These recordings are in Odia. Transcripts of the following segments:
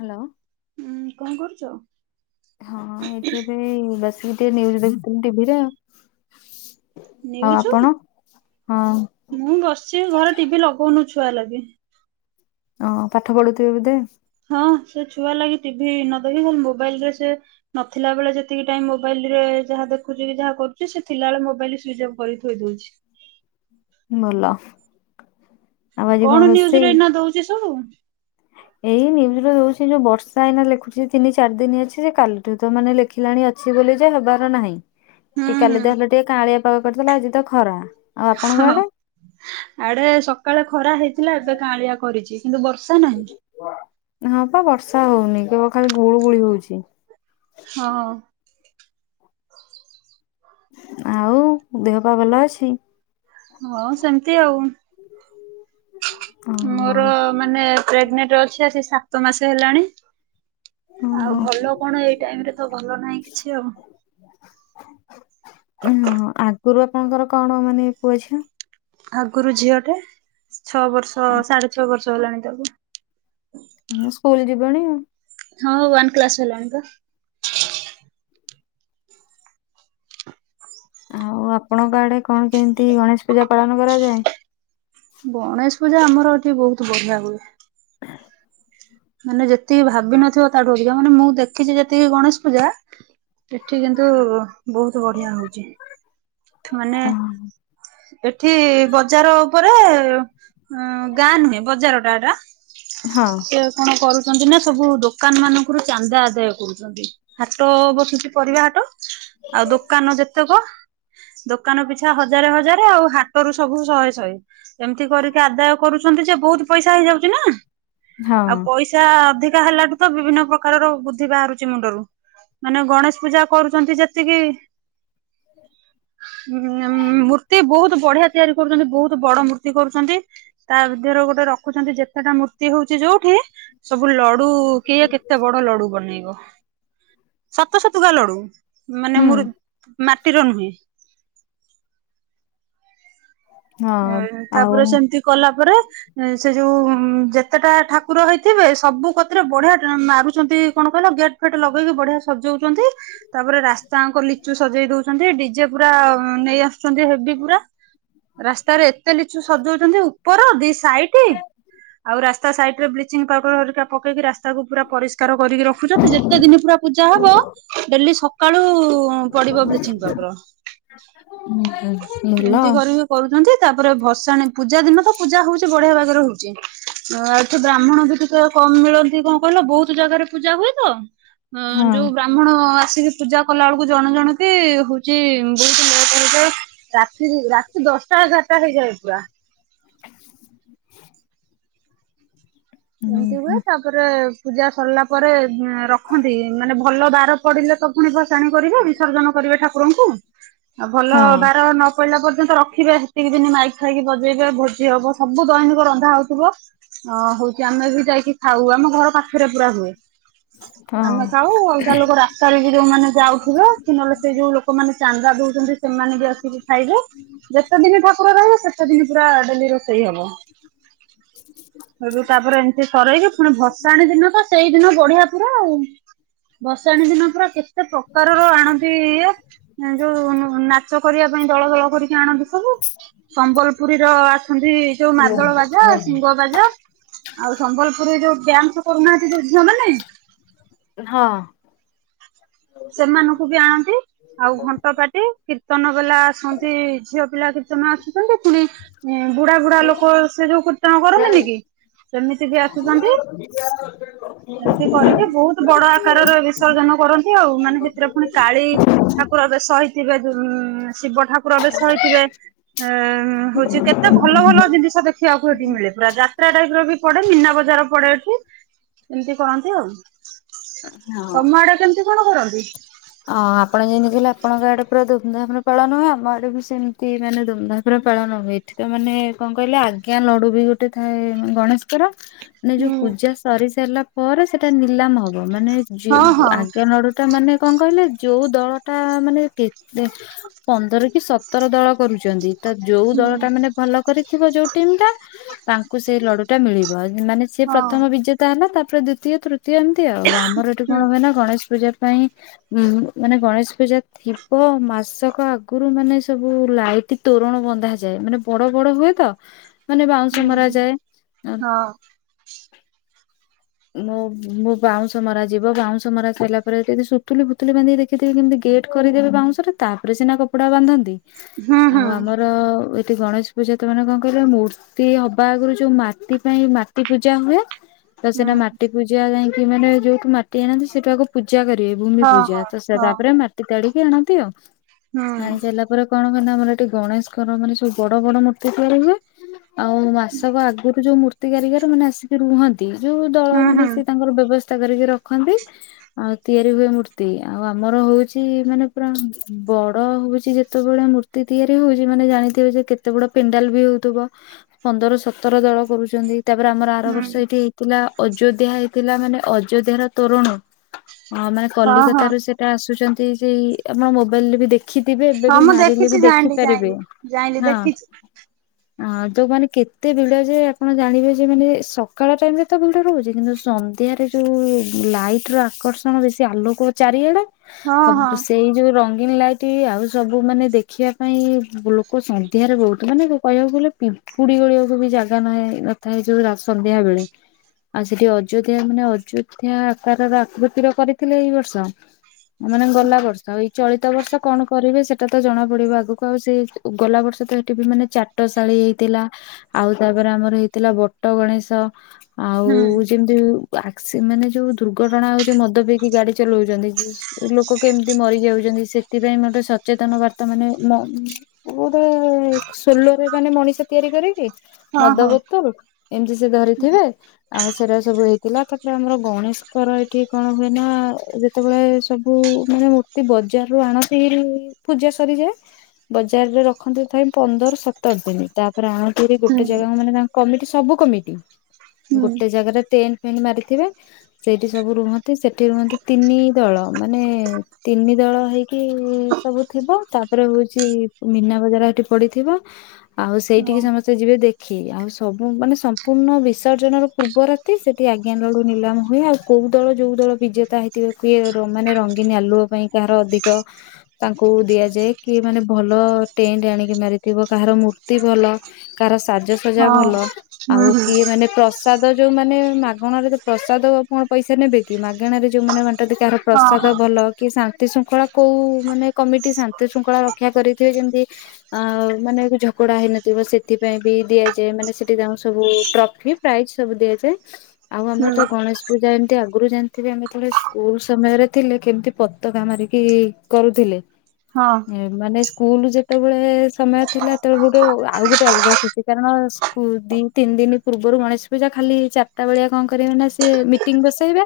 ହାଲୋ। ଉଁ କଣ କରୁଛ? ହଁ ଏଠି ଏବେ ବ ସେ ଟଜ ଦେଖଥିଲ ଟିଭିରେ ଆ ନଉଛୁ ମୁଁ ବସିଛି ଘରେ ଟିଭି ଲଗଉନଛୁ। ଛୁଆ ଲାଗି। ଓ ପାଠ ପଢୁଥିବେ ବୋଧେ। ହଁ ସେ ଛୁଆ ଲାଗି ଟିଭି ନ ଦେଖିଲେ ମୋବାଇଲ ରେ ସେ ନଥିଲା ବେଳେ ଯେତିକି ଟାଇମ ମୋବାଇଲରେ ଯାହା ଦେଖୁଛି ଯାହା କରୁଛି ସେ ଥିଲାବେଳେ ମୋବାଇଲ ସୁଇଚ ଅଫ୍ କରି ଥୋଇ ଦଉଛି। ଭଲ। ଆଉ ଆଜି କଣ ନିୁଜ ରୋଷେଇ? ରେ ଏଇନା ଦଉଛି। ଶୁ ଏଇ ନ୍ୟୁଜୁ ରୁ ଦଉଛି ଯୋଉ ବର୍ଷା ଏଇନା ଲେଖୁଛି ତିନି ଚାରି ଦିନ ଅଛି ସେ କାଲିଠୁ ତ ମାନେ ଲେଖିଲାଣି ଅଛି ବୋଲି ଯେ ହେବାର ନାହିଁ। ଟିକେ ହୁଁ କାଲି ଦଦେହଟା ଟିକେ କାଁଳିଆ ପାଗ କରିଦେଲା ଆଜି ତ ଖରା ଆଉ ଆପଣଙ୍କ ହଁ ଆଡେ? ଆଡେ ସକାଳେ ଖରା ହେଇ ଥିଲା ଏବେ କାଳିଆ କରିଛି। କିନ୍ତୁ ବର୍ଷା ନାହିଁ। ହଁ ପା ବର୍ଷା ହଉନି କେବଳ ଖାଲି ଗୁଳୁ ଗୁଳି ହଉଛି। ହଁ। ଆଉ ଦେହ ପା ଭଲ ଅଛି। ହଁ ସେମିତି ଆଉ ଓହୋ ମୋର ମାନେ ପ୍ରେଗନେଣ୍ଟ ଅଛି ଆଜି ସା ସତ ମାସ ହେଲାଣି ଆଉ ଓହୋ ଭଲ କଣ ଏଇ ଟାଇମ ରେ ତ ଭଲ ନାହିଁ କିଛି ଆଉ। ଓ ହଁ ଆ। ଗୁରୁ ଆପଣଙ୍କର କଣ ମାନେ ପୁଅ ଝିଅ ଆଗରୁ ଝିଅ ଟେ ଛଅ ବର୍ଷ ସାଢେ ଛଅ ବର୍ଷ। ସଇଲାନି ତ ସ୍କୁଲ ଯିବ ନଣି ହଁ ୱାନ୍ କ୍ଲାସ ହେଲାଣି ତ [inaudible] ଆଉ ଆପଣଙ୍କ ଆଡେ କଣ କେମିତି ଗଣେଶ ପୂଜା ପାଳନ କରାଯାଏ। ଗଣେଶ ପୂଜା ଆମର ଏଠି ବହୁତ ବଢିଆ ହୁଏ। ମାନେ ଯେତିକି ଭାବିିନଥିବ ତାଠୁ ଅଧିକା ମାନେ ମୁଁ ଦେଖିଛି ଯେତିକି ଗଣେଶ ପୂଜା ସେଠି କିନ୍ତୁ ବହୁତ ବଢିଆ ହଉଛି ମାନେ ହଁ ଏଠି ବଜାର ଉପରେ ଗାଁ ନୁହେଁ ବଜାର ଟା ଏଟା ହଁ ସେ କରୁଛନ୍ତି ନା ସବୁ ଦୋକାନ ମାନଙ୍କରୁ ଚାନ୍ଦା ଆଦାୟ କରୁଛନ୍ତି। ହାଟ ବସୁଛି ପରିବା ହାଟ ଆଉ ଦୋକାନ ଯେତେକ ଦୋକାନ ପିଛା ହଜାରେ ହଜାର ଆଉ ହାଟରୁ ସବୁ ଶହେ ଶହେ ଏମିତି କରିକି ଆଦାୟ କରୁଛନ୍ତି। ଯେ ବହୁତ ପଇସା ହେଇଯାଉଛି ନା ହଁ ଆଉ ପଇସା ଅଧିକ ଶା ହେଲାଠୁ ତ ବିଭିନ୍ନ ପ୍ରକାରର ବୁଦ୍ଧି ବାହାରୁଛି ମୁଣ୍ଡରୁ ମାନେ ଗଣେଶ ପୂଜା କରୁଛନ୍ତି ଯେତିକି [inaudible] ମୂର୍ତ୍ତି ବହୁତ ବଢିଆ ତିଆରି କରୁଛନ୍ତି ବହୁତ ବଡ ମୂର୍ତ୍ତି କରୁଛନ୍ତି। ତା ଦିହରୁ ଗୋଟେ ରଖୁଛନ୍ତି ଯେତେଟା ମୂର୍ତ୍ତି ହଉଛି ଯୋଉ ହଁ। ସବୁ ଲଡୁ କିଏ କେତେ ବଡ ଲଡୁ ବନେଇବ। ସତ ସତୁକା ଲଡୁ ମାନେ ହୁଁ ମୋର ମାଟିର ନୁହେଁ ହଁ ହ ଆଉ ତାପରେ ସେମିତି କଲା ପରେ ସେ ଯୋଉ ଯେତେଟା ଠାକୁର ହେଇଥିବେ ସବୁ କତିରେ ବଢିଆ ମାରୁଛନ୍ତି। କଣ କହିଲ ଗେଟ ଫେଟ ଲଗେଇକି ବଢିଆ ସଜଉଛନ୍ତି। ତାପରେ ରାସ୍ତାଙ୍କ ଲିଚୁ ସଜେଇ ଦଉଛନ୍ତି ଡିଜେ ପୁରା ନେଇ ଆସୁଛନ୍ତି ହେଭି ପୁରା। ରାସ୍ତରେ ଏତେ ଲିଚୁ ସଜୁଉ ଉପର ଦି ସାଇଟ ଆଉ ରାସ୍ତା ସାଇଡ ରେ ବ୍ଲିଚିଂ ପାଉଡର ହରିକା ପକେଇକି ରାସ୍ ତାକୁ ପୁରା ପରିଷ୍କାର କରିକି ରଖୁଛ ଯେତେ ଦିନ ପୁରା ପୂଜା ହବ ଡେଲି ସକାଳୁ ପଡିବ ବ୍ଲିଚିଂ ପାର ହଁ ହଲ। କରୁଛନ୍ତି ତାପରେ ଭସାଣୀ ପୂଜା ଦିନ ତ ପୂଜା ହଉଛି ବଢିଆ ଭାଗରେ ହଉଛି ଆଉ ଏଠି ବ୍ରାହ୍ମଣ ବି ଟ କମ ମିଳନ୍ତି କଣ କହିଲ ବହୁତ ଜାଗାରେ ପୂଜା ହୁଏ ତ ଅ ହଁ ଯୋଉ ବ୍ରାହ୍ମଣ ି ପୂଜା କଲା ବେଳକୁ ଜଣ ଜଣତି ହଉଛି ବହୁତ ଲେଟ ହେଇଥାଏ। ରାତି ରାତି ଦଶଟା ଏଗାରଟା ହେଇଯାଏ ପୁରା [inaudible] ହୁଁ ଏମିତି ହୁଏ ହୁଁ, ତାପରେ ପୂଜା ସରିଲା ପରେ ରଖନ୍ତି ମାନେ ଭଲ ବାର ପଡିଲେ ତ ପୁଣି ବ ାଣି କରିବେ ବିସର୍ଜନ କରିବେ ଠାକୁରଙ୍କୁ [inaudible] ଆଉ ଭଲ ହଁ ବାର ନ ପହିଲା ପର୍ଯ୍ୟନ୍ତ ରଖିବେ ସେତିକି ଦିନ ମାଇକ ଖାଇକି ବଜେଇବେ ଭୋଜି ହବ ସବୁ ଦୈନିକ ରନ୍ଧା ହଉଥିବ ଅ ହଉ ଆମେ ବି ଯାଇକି ଖାଉ ଆମ ଘର ପାଖରେ ପୁରା ହୁଏ। ହଁ। ଆମେ ଖାଉ ଅଲଗା ଲୋକ ରାସ୍ତାରେ ବି ଯୋଉମାନୋନ ଯାଉଥିବ କି ନହେଲେ ସେ ଯୋଉ ଲୋକମାନେ ଚାନ୍ଦା ଦଉଛନ୍ତି ସେମାନେ ବି ଆସିକି ଖାଇବେ ଯେତେ ଦିନ ଠାକୁର ରହିବେ ସେତେ ଦିନ ପୁରା ଡେଲି ରୋଷେଇ ହବ। [unintelligible] ତାପରେ ଏମିତି ସରାଇକି ପୁଣି ଭସାଣଣି ଦିନ ତ ସେଇଦିନ ବଢିଆ ପୁରା ଆଉ। ବର୍ଷାଣୀ ଦିନ ପୁରା କେତେ ପ୍ରକାରର ଆଣନ୍ତି ଇଏ ଯୋଉ ନାଚ କରିବା ପାଇଁ ଦଳ ଦଳ କରିକି ଆଣନ୍ତି ସବୁ ସମ୍ବଲପୁରୀର ଆସନ୍ତି ଯୋଉ ମାଦଳ ବାଜା ସିଂହ ବାଜା। ଆଉ ସମ୍ବଲପୁରରେ ଯୋଉ ଡ୍ୟାନ୍ସ କରୁନାହାନ୍ତି ଯୋଉ ଝିଅମାନେ ହଁ। ସେମାନଙ୍କୁ ବି ଆଣନ୍ତି ଆଉ ଘଣ୍ଟ ପାଟି କୀ ତନ ବାଲା ଆସନ୍ତି ଝିଅ ପିଲା କୀ ଆସୁଛନ୍ତି ପୁଣି ବୁଢା ବୁଢା ଲୋକ ସେ ଯୋଉ କୀର୍ତ୍ତନ କରନ୍ତିନି କି [unintelligible] ସେମିତି ବି ଆସୁଛନ୍ତି ହଁ। ଏମିତି କରିକି ବହୁତ ବଡ ଆକାରରେ ବିସର୍ଜନ କରନ୍ ଉ ମାନେ ସେଥିରେ ପୁଣି କାଳି ଠାକୁର ଏବେ ସହିଥିବେ ଶିବ ଠାକୁର ଏବେ ସହିଥିବେ ହଉଛି କେତେ ଭଲ ଭଲ ଜିନିଷ ଦେଖିବାକୁ ଏଠି ମିଳେ ପୁରା ଯାତ୍ରାଟା ବି ପଡେ ମିନା ବଜାର ପଡେ ଏଠି ଏମିତି କରନ୍ତି ଆଉ। ତମଆଡ଼େ କେମିତି କଣ କରନ୍ତି? ହଁ ଆପଣ ଯେମିତି କହିଲେ ଆପଣଙ୍କ ଆଡେ ପୁରା ଧୁମଧାମରେ ପାଳନ ହୁଏ। ଆମ ଆଡେ ବି ସେମିତି ମାନେ ଧୁମଧାମରେ ପାଳନ ହୁଏ। ଏଠି ତ ମାନେ କଣ କହିଲେ ଆଜ୍ଞା ଲଡୁ ବି ଗୋଟେ ଥାଏ ଗଣେଶଙ୍କର ମାନେ ଯୋଉ ହୁଁ ପୂଜା ସରି ସାରିଲା ପରେ ସେଟା ନିଲାମ ହବ। ମାନେ ଯ ହଁ ହଁ ଆଜ୍ଞା ନଡୁ ଟା ମାନେ କଣ କହିଲେ ଯୋଉ ଦଳଟା ମାନେ କେତେ ପନ୍ଦର କି ସତର ଦଳ କରୁଛନ୍ତି। ତ ଯୋଉ ହୁଁ ଦଳ ଟା ମାନେ ଭଲ କରିଥିବ ଯୋଉ ଟିମ ଟା ତାଙ୍କୁ ସେଇ ଲଡୁ ଟା ମିଳିବ ମାନେ ସିଏ ହଁ ପ୍ରଥମ ବିଜେତା ହେଲା ତା ତାପରେ ଦ୍ୱିତୀୟ ତୃତ୍ ତୀୟ ଏମତି ଆଉ ଆମର ଏଠି ହୁଁ କଣ ହୁଏ ନା ଗଣେଶ ପୂଜା ପାଇଁ ଉଁ ମାନେ ଗଣେଶ ପୂଜା ଥିବ ମାସକ ଆଗରୁ ମାନେ ସବୁ ଲାଇଟ୍ ତୋରଣ ବନ୍ଧାଯାଏ ମାନେ ବଡ ବଡ ହୁଏ ତ ମାନେ ବାଉଁଶ ହୁଁ ମରା ହୁଁ। ଯାଏ ଆ ହଁ ମୁଁ ମୋ ବାଉଁଶ ମରା ଯିବ ବାଉଁଶ ମରା ସଇଲା ପରେ ସେଠୀ ସବୁ। [unintelligible] ସୁତୁଲି ଫୁତୁଲି ବାନ୍ଧି ଦେଖିଥିବି କେମତି ଗେଟ୍ କରିଦେବେ ବାଉଁଶରେ ତାପରେ ସିନା କପଡ଼ା ବାନ୍ଧନ୍ତି। ହୁଁ ଆଉ ହୁଁ ଆମର ଏଠି ଗଣେଶ ପୂଜା ତାମାନେ କଣ କହିବ ମୂର୍ତ୍ତି ହବା ଆଗରୁ ଯୋଉ ମାଟି ପାଇଁ ମାଟି ପୂଜା ହୁଏ ତ ହୁଁ ସେଇଟା ମାଟି ପୂଜା ଯାଇ କି ମାନେ ଯୋଉଠୁ ମାଟି ଆଣନ୍ତି ସେଠୁ ଆଗକୁ ପୂଜା କରିବେ। ଭୂମି ହଁ ପୂଜା ହଁ ତ ସେ ହଁ ତାପରେ ମାଟି ତାଡି କି ଆଣନ୍ତି ଆଉ। ହୁଁ ଖାଇସାରିଲା ପରେ କଣ ମାନେ ଆମର ଏଠି ଗଣେଶଙ୍କର ମାନେ ସବୁ ବଡ ବଡ ମୂର୍ତ୍ତି ତିଆରି ହୁଏ ଆଉ ମାସକ ଆଗରୁ ଯୋଉ ମୂର୍ତ୍ତି କାରିଗର ମାନେ ଆସିକି ରୁହନ୍ତି ନ୍ତି, ଯୋଉ ଦଳ ହୁଁ ମାନେ ହୁଁ ସେ ତାଙ୍କର ବ୍ୟବସ୍ ତା କରିକି ରଖନ୍ତି ଆଉ ତିଆରି ଦେଵୀ ମୂର୍ତ୍ତି ଆଉ ଆମର ହଉଛି ମାନେ ପୁରା ବଡ ହଉଛି ଯେତେବେଳେ ମୂର୍ତ୍ତି ତିଆରି ହଉଛି ମାନେ ଯାଣିଥିଵେ ଯେ କେତେ ବଡ ପେଣ୍ଡାଲ ବି ହଉଥିବ ପନ୍ଦର, ସତର ଦଳ କରୁଚନ୍ତି। ତାପରେ ଆମର ଆର ହୁଁ ବର୍ଷ ଏଇଠି ହେଇଥିଲା ଅଯୋଧ୍ୟା ହେଇଥିଲା ମାନେ ଅଯୋଧ୍ୟ ର ତୋରଣ ହଁ ମାନେ ହଁ ହଁ କଲିକତା ରୁ ସେଟା ଆସୁଛନ୍ତି ଏଇ ସେଇ ଆପଣ ମୋବାଇଲ ରେ ବି ଦେ ହଁ ମୁଁ ଦେଖିଛି ଜାଣିଲି ଜାଇଲିି ଜାଇନି ଦେଖିଛି। ଆ ଯୋଉ ମାନେ କେତେ ଭିଡ ଯେ ଆପଣ ଜାଣିବେ ଯେ ମାନେ ସକାଳ ଟାଇମ ରେ ତ ଭିଡ ରହୁଛି କିନ୍ତୁ ସନ୍ଧ୍ୟାରେ ଯୋଉ ଲାଇଟ ର ଆକର୍ଷଣ କଣ ବେଶୀ ଆଲୋକ ଚାରିଆଡ ହଁ ହଁ। ହବ ସେଇ ଯୋଉ ରଙ୍ଗ ଗ୍ରିନ ଲାଇଟ୍ ଆଉ ସବୁ ମାନେ ଦେଖିବା ପାଇଁ ଲୋକ ସନ୍ଧ୍ୟାରେ ବହୁତ ମାନେ କହିବାକୁ ଗଲେ ପିମ୍ପୁଡି ଗଳିବାକୁ ବି ଜାଗା ନ ନଥାଏ ଯୋଉ ସନ୍ଧ୍ୟା ବେଳେ, ଆଉ ସେଠି ଅଯୋଧ୍ୟା ମାନେ ଅଯୋଧ୍ୟା ଆକାର ଆକୃତିର କରିଥିଲେ ଏଇ ବର୍ଷ। ଏମାନେ ହୁଁ ଗଲା ବର୍ଷ ଏଇ ଚଳିିତ ଗତ ବର୍ଷ କଣ କରିବେ ସେଟା ତ ଜଣା ପଡିବ ଆଗକୁ ଆଉ ସେଇ ଗଲା ବର୍ଷ ତ ସେଠି ବି ମାନେ ଚାଟଶାଳୀ ହେଇଥିଲା ଆଉ ତାପରେ ଆମର ହେଇଥିଲା ବଟ ଗଣେଶ। ଆଉ ହୁଁ ଯେମିତି ଆସ୍କି ମାନେ ଯୋଉ ଦୁର୍ଘଟଣା ହଉଛି ମଦ ମଦ ପିକି ଗାଡି ଚଲାଉଛନ୍ତି ଲୋକ କେମିତି ମରିଯାଉଛନ୍ତି ସେଥିପାଇଁ ଗୋଟେ ସଚେତନ ବାର୍ତ୍ତା ମାନେ ମୋ ବହୁତ୍ ସୋଲୋରେ ମାନେ ମଣିଷ ତିଆରି କରିକି ହଁ ମଦ ହଁ ବୋତଲ ଏମିତି ସେ ଧରିଥିବେ ଆଉ ସେଟା ସବୁ ହେଇ ଥିଲା, ତାପରେ ଆମର ଗଣେଶଙ୍କର ଏଇଠି କଣ ହୁଏ ନା ଯେତେବେଳେ ସବୁ ମାନେ ମୂର୍ତ୍ତି ବଜାର ରୁ ଆଣନ୍ତି ପୂଜା ସରିଯାଏ ବଜାରରେ ରଖନ୍ତିପାଇ ପନ୍ଦର ସତର ଦିନ ତା ରାହାନ୍ତ ଆଉ ହୁଁ ଗୋଟେ ଜାଗା ମାନେ ତାଙ୍କ କମିଟି ସବୁ କମିଟି। ହୁଁ। ଗୋଟେ ଜାଗାରେ ଟେଣ୍ଡ। ଫେଣ୍ଟ ମାରିଥିବେ ସେଇଠି ସବୁ ରୁହନ୍ତି। ନ୍ତି ସେଠି ରୁହନ୍ତି ତିନି ଦଳ ମାନେ ତିନି ଦଳ ହେଇକି ସବୁ ଥିବ ତାପରେ ହଉଛି ମୀନା ବଜାର ସେଠି ପଡିଥିବ। ଆଉ ହଁ ସେଇଠିକି ସମସ୍ତେ ଯିବେ ଦେଖ। ଆଖି ଆଉ ସବୁ ମାନେ ସମ୍ପୂର୍ଣ୍ଣ ବିସର୍ଜନର ପୂର୍ବ ରାତି ସେଠି ଆଜ୍ଞା ଲଡୁ ନିଲାମ ହୁଏ ଆଉ କୋଉ ଦଳ ଯୋଉ। ଦଳ ବିଜେତା ହେଇଥିବ କିଏ ମାନେ ରଙ୍ଗୀନ ଆଲୁଅ ପାଇଁ କାହାର ଅଧିକ ତାଙ୍କୁ ଦିଆଯାଏ କିଏ ମାନେ ଭଲ ଟେଣ୍ଡ ଆଣିକି ମାରିଥିବ କାହାର ମୂର୍ତ୍ତି ଭଲ କାହାର। ସାଜସଜା ହଁ ଭଲ ହୁଁ ଆଉ ହୁଁ କିଏ ମାନେ ପ୍ରଶ ପ୍ରସାଦ ଯୋଉ ମାନେ ମାଗଣାରେ ତ ପ୍ରସାଦ କଣ ପଇସା ନେବେ। କି ମାଗଣାରେ ଯୋଉମାନେ ବାଣ୍ଟ। ନ୍ତି କାହାର ହଁ ପ୍ରସାଦ ହଁ ଭଲ କି ସା ଶାନ୍ତି ଶୃଙ୍ଖଳା କୋଉ ମାନେ କମିଟି ଶାନ୍ତି ଶୃଙ୍ଖଳା ରକ୍ଷା କରିଥିବେ ଯେମିତି ଆଉ ମାନେ ଝଗଡା ହେଇନଥିବ ସେଥିପାଇଁ ବି ଦିଆଯାଏ ମାନେ ସେଠି ସବୁ ଟ୍ରଫି ପ୍ରାଇଜ ସବୁ ଦିଆଯାଏ। ଆଉ ଆମର ହୁଁ ତ ଗଣେଶ ପୂଜା ଏମତି। ଆଗୁରୁ ଜାଣିଥିବେ ଆମେ ଯେତେବେଳେ ସ୍କୁଲ ସମୟରେ ଥିଲେ କେମିତି ପତାକା ମାରିକି କରୁଥିଲେ। ହଁ। ମାନେ ସ୍କୁ ସ୍କୁଲୁ ଯେତେବେଳେ ସମୟ ଥିଲା ସେତେବେଳେ ଗୋଟେ ଆଉ ଗୋଟେ ଅଲଗା ଖୁସି କାରଣ ଦି ତିନି ଦିନ ପୂର୍ବରୁ ଗଣେଶ ପୂଜା ଖାଲି ଚାରିଟା ବେଳିଆ କଣ କରିବେ ନା ସିଏ ମିଟିଂ ବସେଇବେ।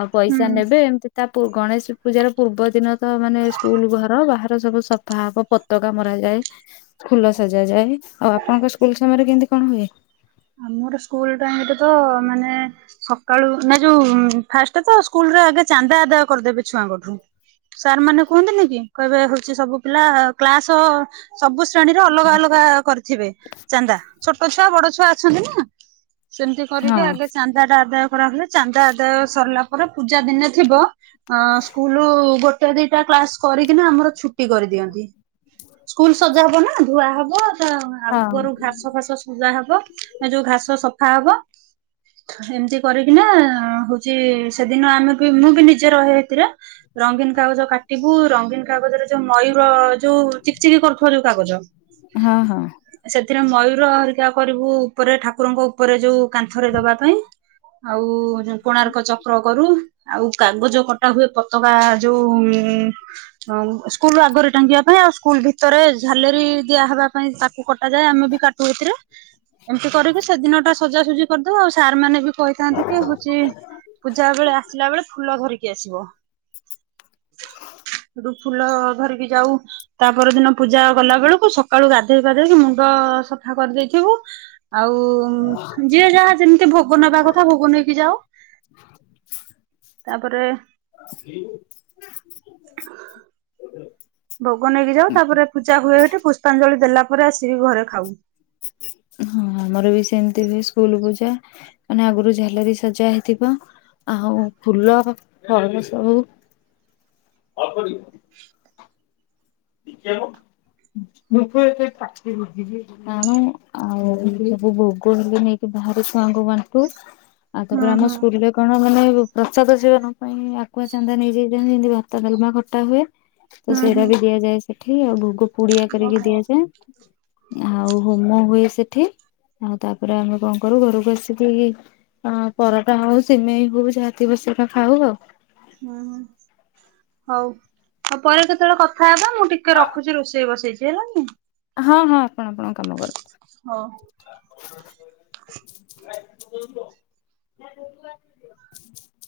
ଆଉ ପଇସା ହୁଁ ନେବେ ଏମତି ତା ପୁ ଗଣେଶ ପୂଜାର ପୂର୍ବ ଦିନ ତ ମାନେ ସ୍କୁଲ ଘର ବାହାର ସବୁ ସଫା ହବ ପତକା ମରା ଯାଏ ଫୁଲ ସଜା ଯାଏ ଆଉ ଆପଣଙ୍କ ସ୍କୁଲ ସମୟରେ କେମିତି କଣ ହୁଏ। ମୋର ସ୍କୁଲ ଟାଇମରେ ତ ମାନେ ସକାଳୁ ନା ଯୋଉ ଫାଷ୍ଟ ତ ସ୍କୁଲରେ ଆଗେ ଚାନ୍ଦା ଆଦାୟ କରିଦେବେ ଛୁଆଙ୍କଠୁ ସାର୍ ମାନେ କୁହନ୍ତିନି କି କହିବେ ହଉ। ସବୁ ପିଲା କ୍ଲାସ ସବୁ। ଶ୍ରେଣୀରେ ଅଲଗା ହଁ ଅଲଗା କରିଥିବେ ଚାନ୍ଦା। ଛୋଟ ଛୁଆ ବଡ ଛୁଆ ଅଛନ୍ତି ନା। ସେମିତି ହଁ କରିକି ଆଗେ ଚାନ୍ଦା ଟା ଆଦାୟ। କରା ହୁଏ ଚାନ୍ଦା ଆଦ ସରିଲା। ପରେ ପୂଜା ଦିନେ ଥିବ ହଁ ସ୍କୁଲ ଗୋଟ ଦୁଇଟା କ୍ଲାସ୍ କରିକିନାଁ ଆମର ଛୁ ଛୁଟି କରିଦିଅନ୍ତି ସ୍କୁଲ ସଜା ହବ ନା। ଧୁଆ ହବ। ଆଗରୁ ଘାସ ଫାସ ସଜା ହବ ଯୋଉ ଘାସ। ସଫା ହବ ଏମିତି କରିକି ନା ହଉଛି ସେଦିନ ଆମେ ବି ମୁଁ ବି ନିଜେ ରହେ ସେଥିରେ। ରଙ୍ଗୀନ କାଗଜ କାଟିବୁ ରଙ୍ଗୀନ କାଗଜରେ ଯୋଉ ମୟୂର ଯୋଉ ଚିକଚିକି କରୁଥିବା ଯୋଉ କାଗଜ ହଁ ହଁ ସେଥି ମୟୂର ହରିକା କରିବୁ ଉପରେ ଠାକୁର କୁରଙ୍କ ଉପରେ ଯୋଉ କାନ୍ଥରେ ଦବା ପାଇଁ ଆଉ କୋଣାର୍କ ଚକ୍ର କରୁ ଆଉ କାଗଜ କଟା ହୁଏ ପତକା ଯୋଉ ସ୍କୁଲ ଆଗରେ ଟାଙ୍ଗିବା ପାଇଁ ଆ ସ୍କୁଲ ଭିତରେ ଝାଲେରି ଦିଆ ହେବା ପାଇଁ ତା କୁ କଟା ଯାଏ ଆମେ ବି କାଟୁ ଏଥିରେ ଏମିତି କରିକି ସଜାସଜି କରିଦେଉ ଆଉ ସାର୍ ମାନେ ଭି କହିଥାନ୍ତି କି ହୋଉଛି ପୂଜା ବେଳେ ଆସିଲା ବେଳେ ଫୁଲ ଧରିକି ଆସିବ ସେଠୁ ଫୁଲ ଧରିକି ଯାଉ ତାପର ଦିନ ପୂଜା କଲା ବେଳକୁ ସକାଳୁ ଗାଧେଇ ପାଧେଇକି ମୁଣ୍ଡ ସଫା କରିଦେଇଥିବୁ ଆଉ ହ ଯିଏ ଯାହା ଯେମିତି ଭୋଗ ନବା କଥା ଭୋଗ ନେଇକି ଯାଉ। ତାପରେ [inaudible] ଭୋଗ ନେଇକି ଯାଉ ତାପରେ ପୂଜା ହୁଏ ହେଟି ପୁଷ୍ପାଞ୍ଜଳି ଦେଲା ପରେ ଆସିକି ଘରେ ଖାଉ। ହଁ ଆମର ବି ସେମିତି ହୁଏ ସ୍କୁଲ ପୂଜା ମାନେ ଆଗରୁ ଝାଲେରି ସଜା ହେଇଥିବ ଆଉ ଫୁଲ ଫଳ ସବୁ [inaudible] ଆଣୁ ଆଉ ସବୁ ଭୋଗ ହେଲେ ନେଇକି ବାହାରେ ଛୁଆଙ୍କୁ ବାଣ୍ଟୁ। ଆଉ ହୁଁ ତାପରେ ଆମ ହୁଁ ସ୍କୁଲରେ କଣ ମାନେ ପ୍ରସାଦ ସେବନ ପାଇଁ ଆକୁୁଆ ଚାନ୍ଦା ନେଇଯାଇଥାନ୍ତି ଏମିତି ଭାତ ବେଲମା ଖଟା ହୁଏ। ତ ହୁଁ ହୁଁ ସେରା ବି ସେଠି ଆଉ ଭୋଗ ପୁଡିଆ କରିକି ଓହୋ ଦିଆଯାଏ ଆଉ ହୋମ ହୁଏ ସେ ଠି ଆଉ ତାପରେ ଆମେ କଣ କରୁ ଘରକୁ ଆସିକି ଅଁ ପରଟା ହୋଉ ସିମେଇ ହୋଉ ଯାହା ଥିବ ସେରା ଖାଉ ଆଉ। ହୋଉ ଆଉ ପରେ କେତେବେଳେ କଥା ହେବା ମୁଁ ଟିକେ ରଖୁଛି ରୋଷେଇ ବସେଇଛି। ଟେଲଣିି। ହଁ ହଁ। କଣ ଆପଣ କାମ କରନ୍ତି? ହଉ। [inaudible]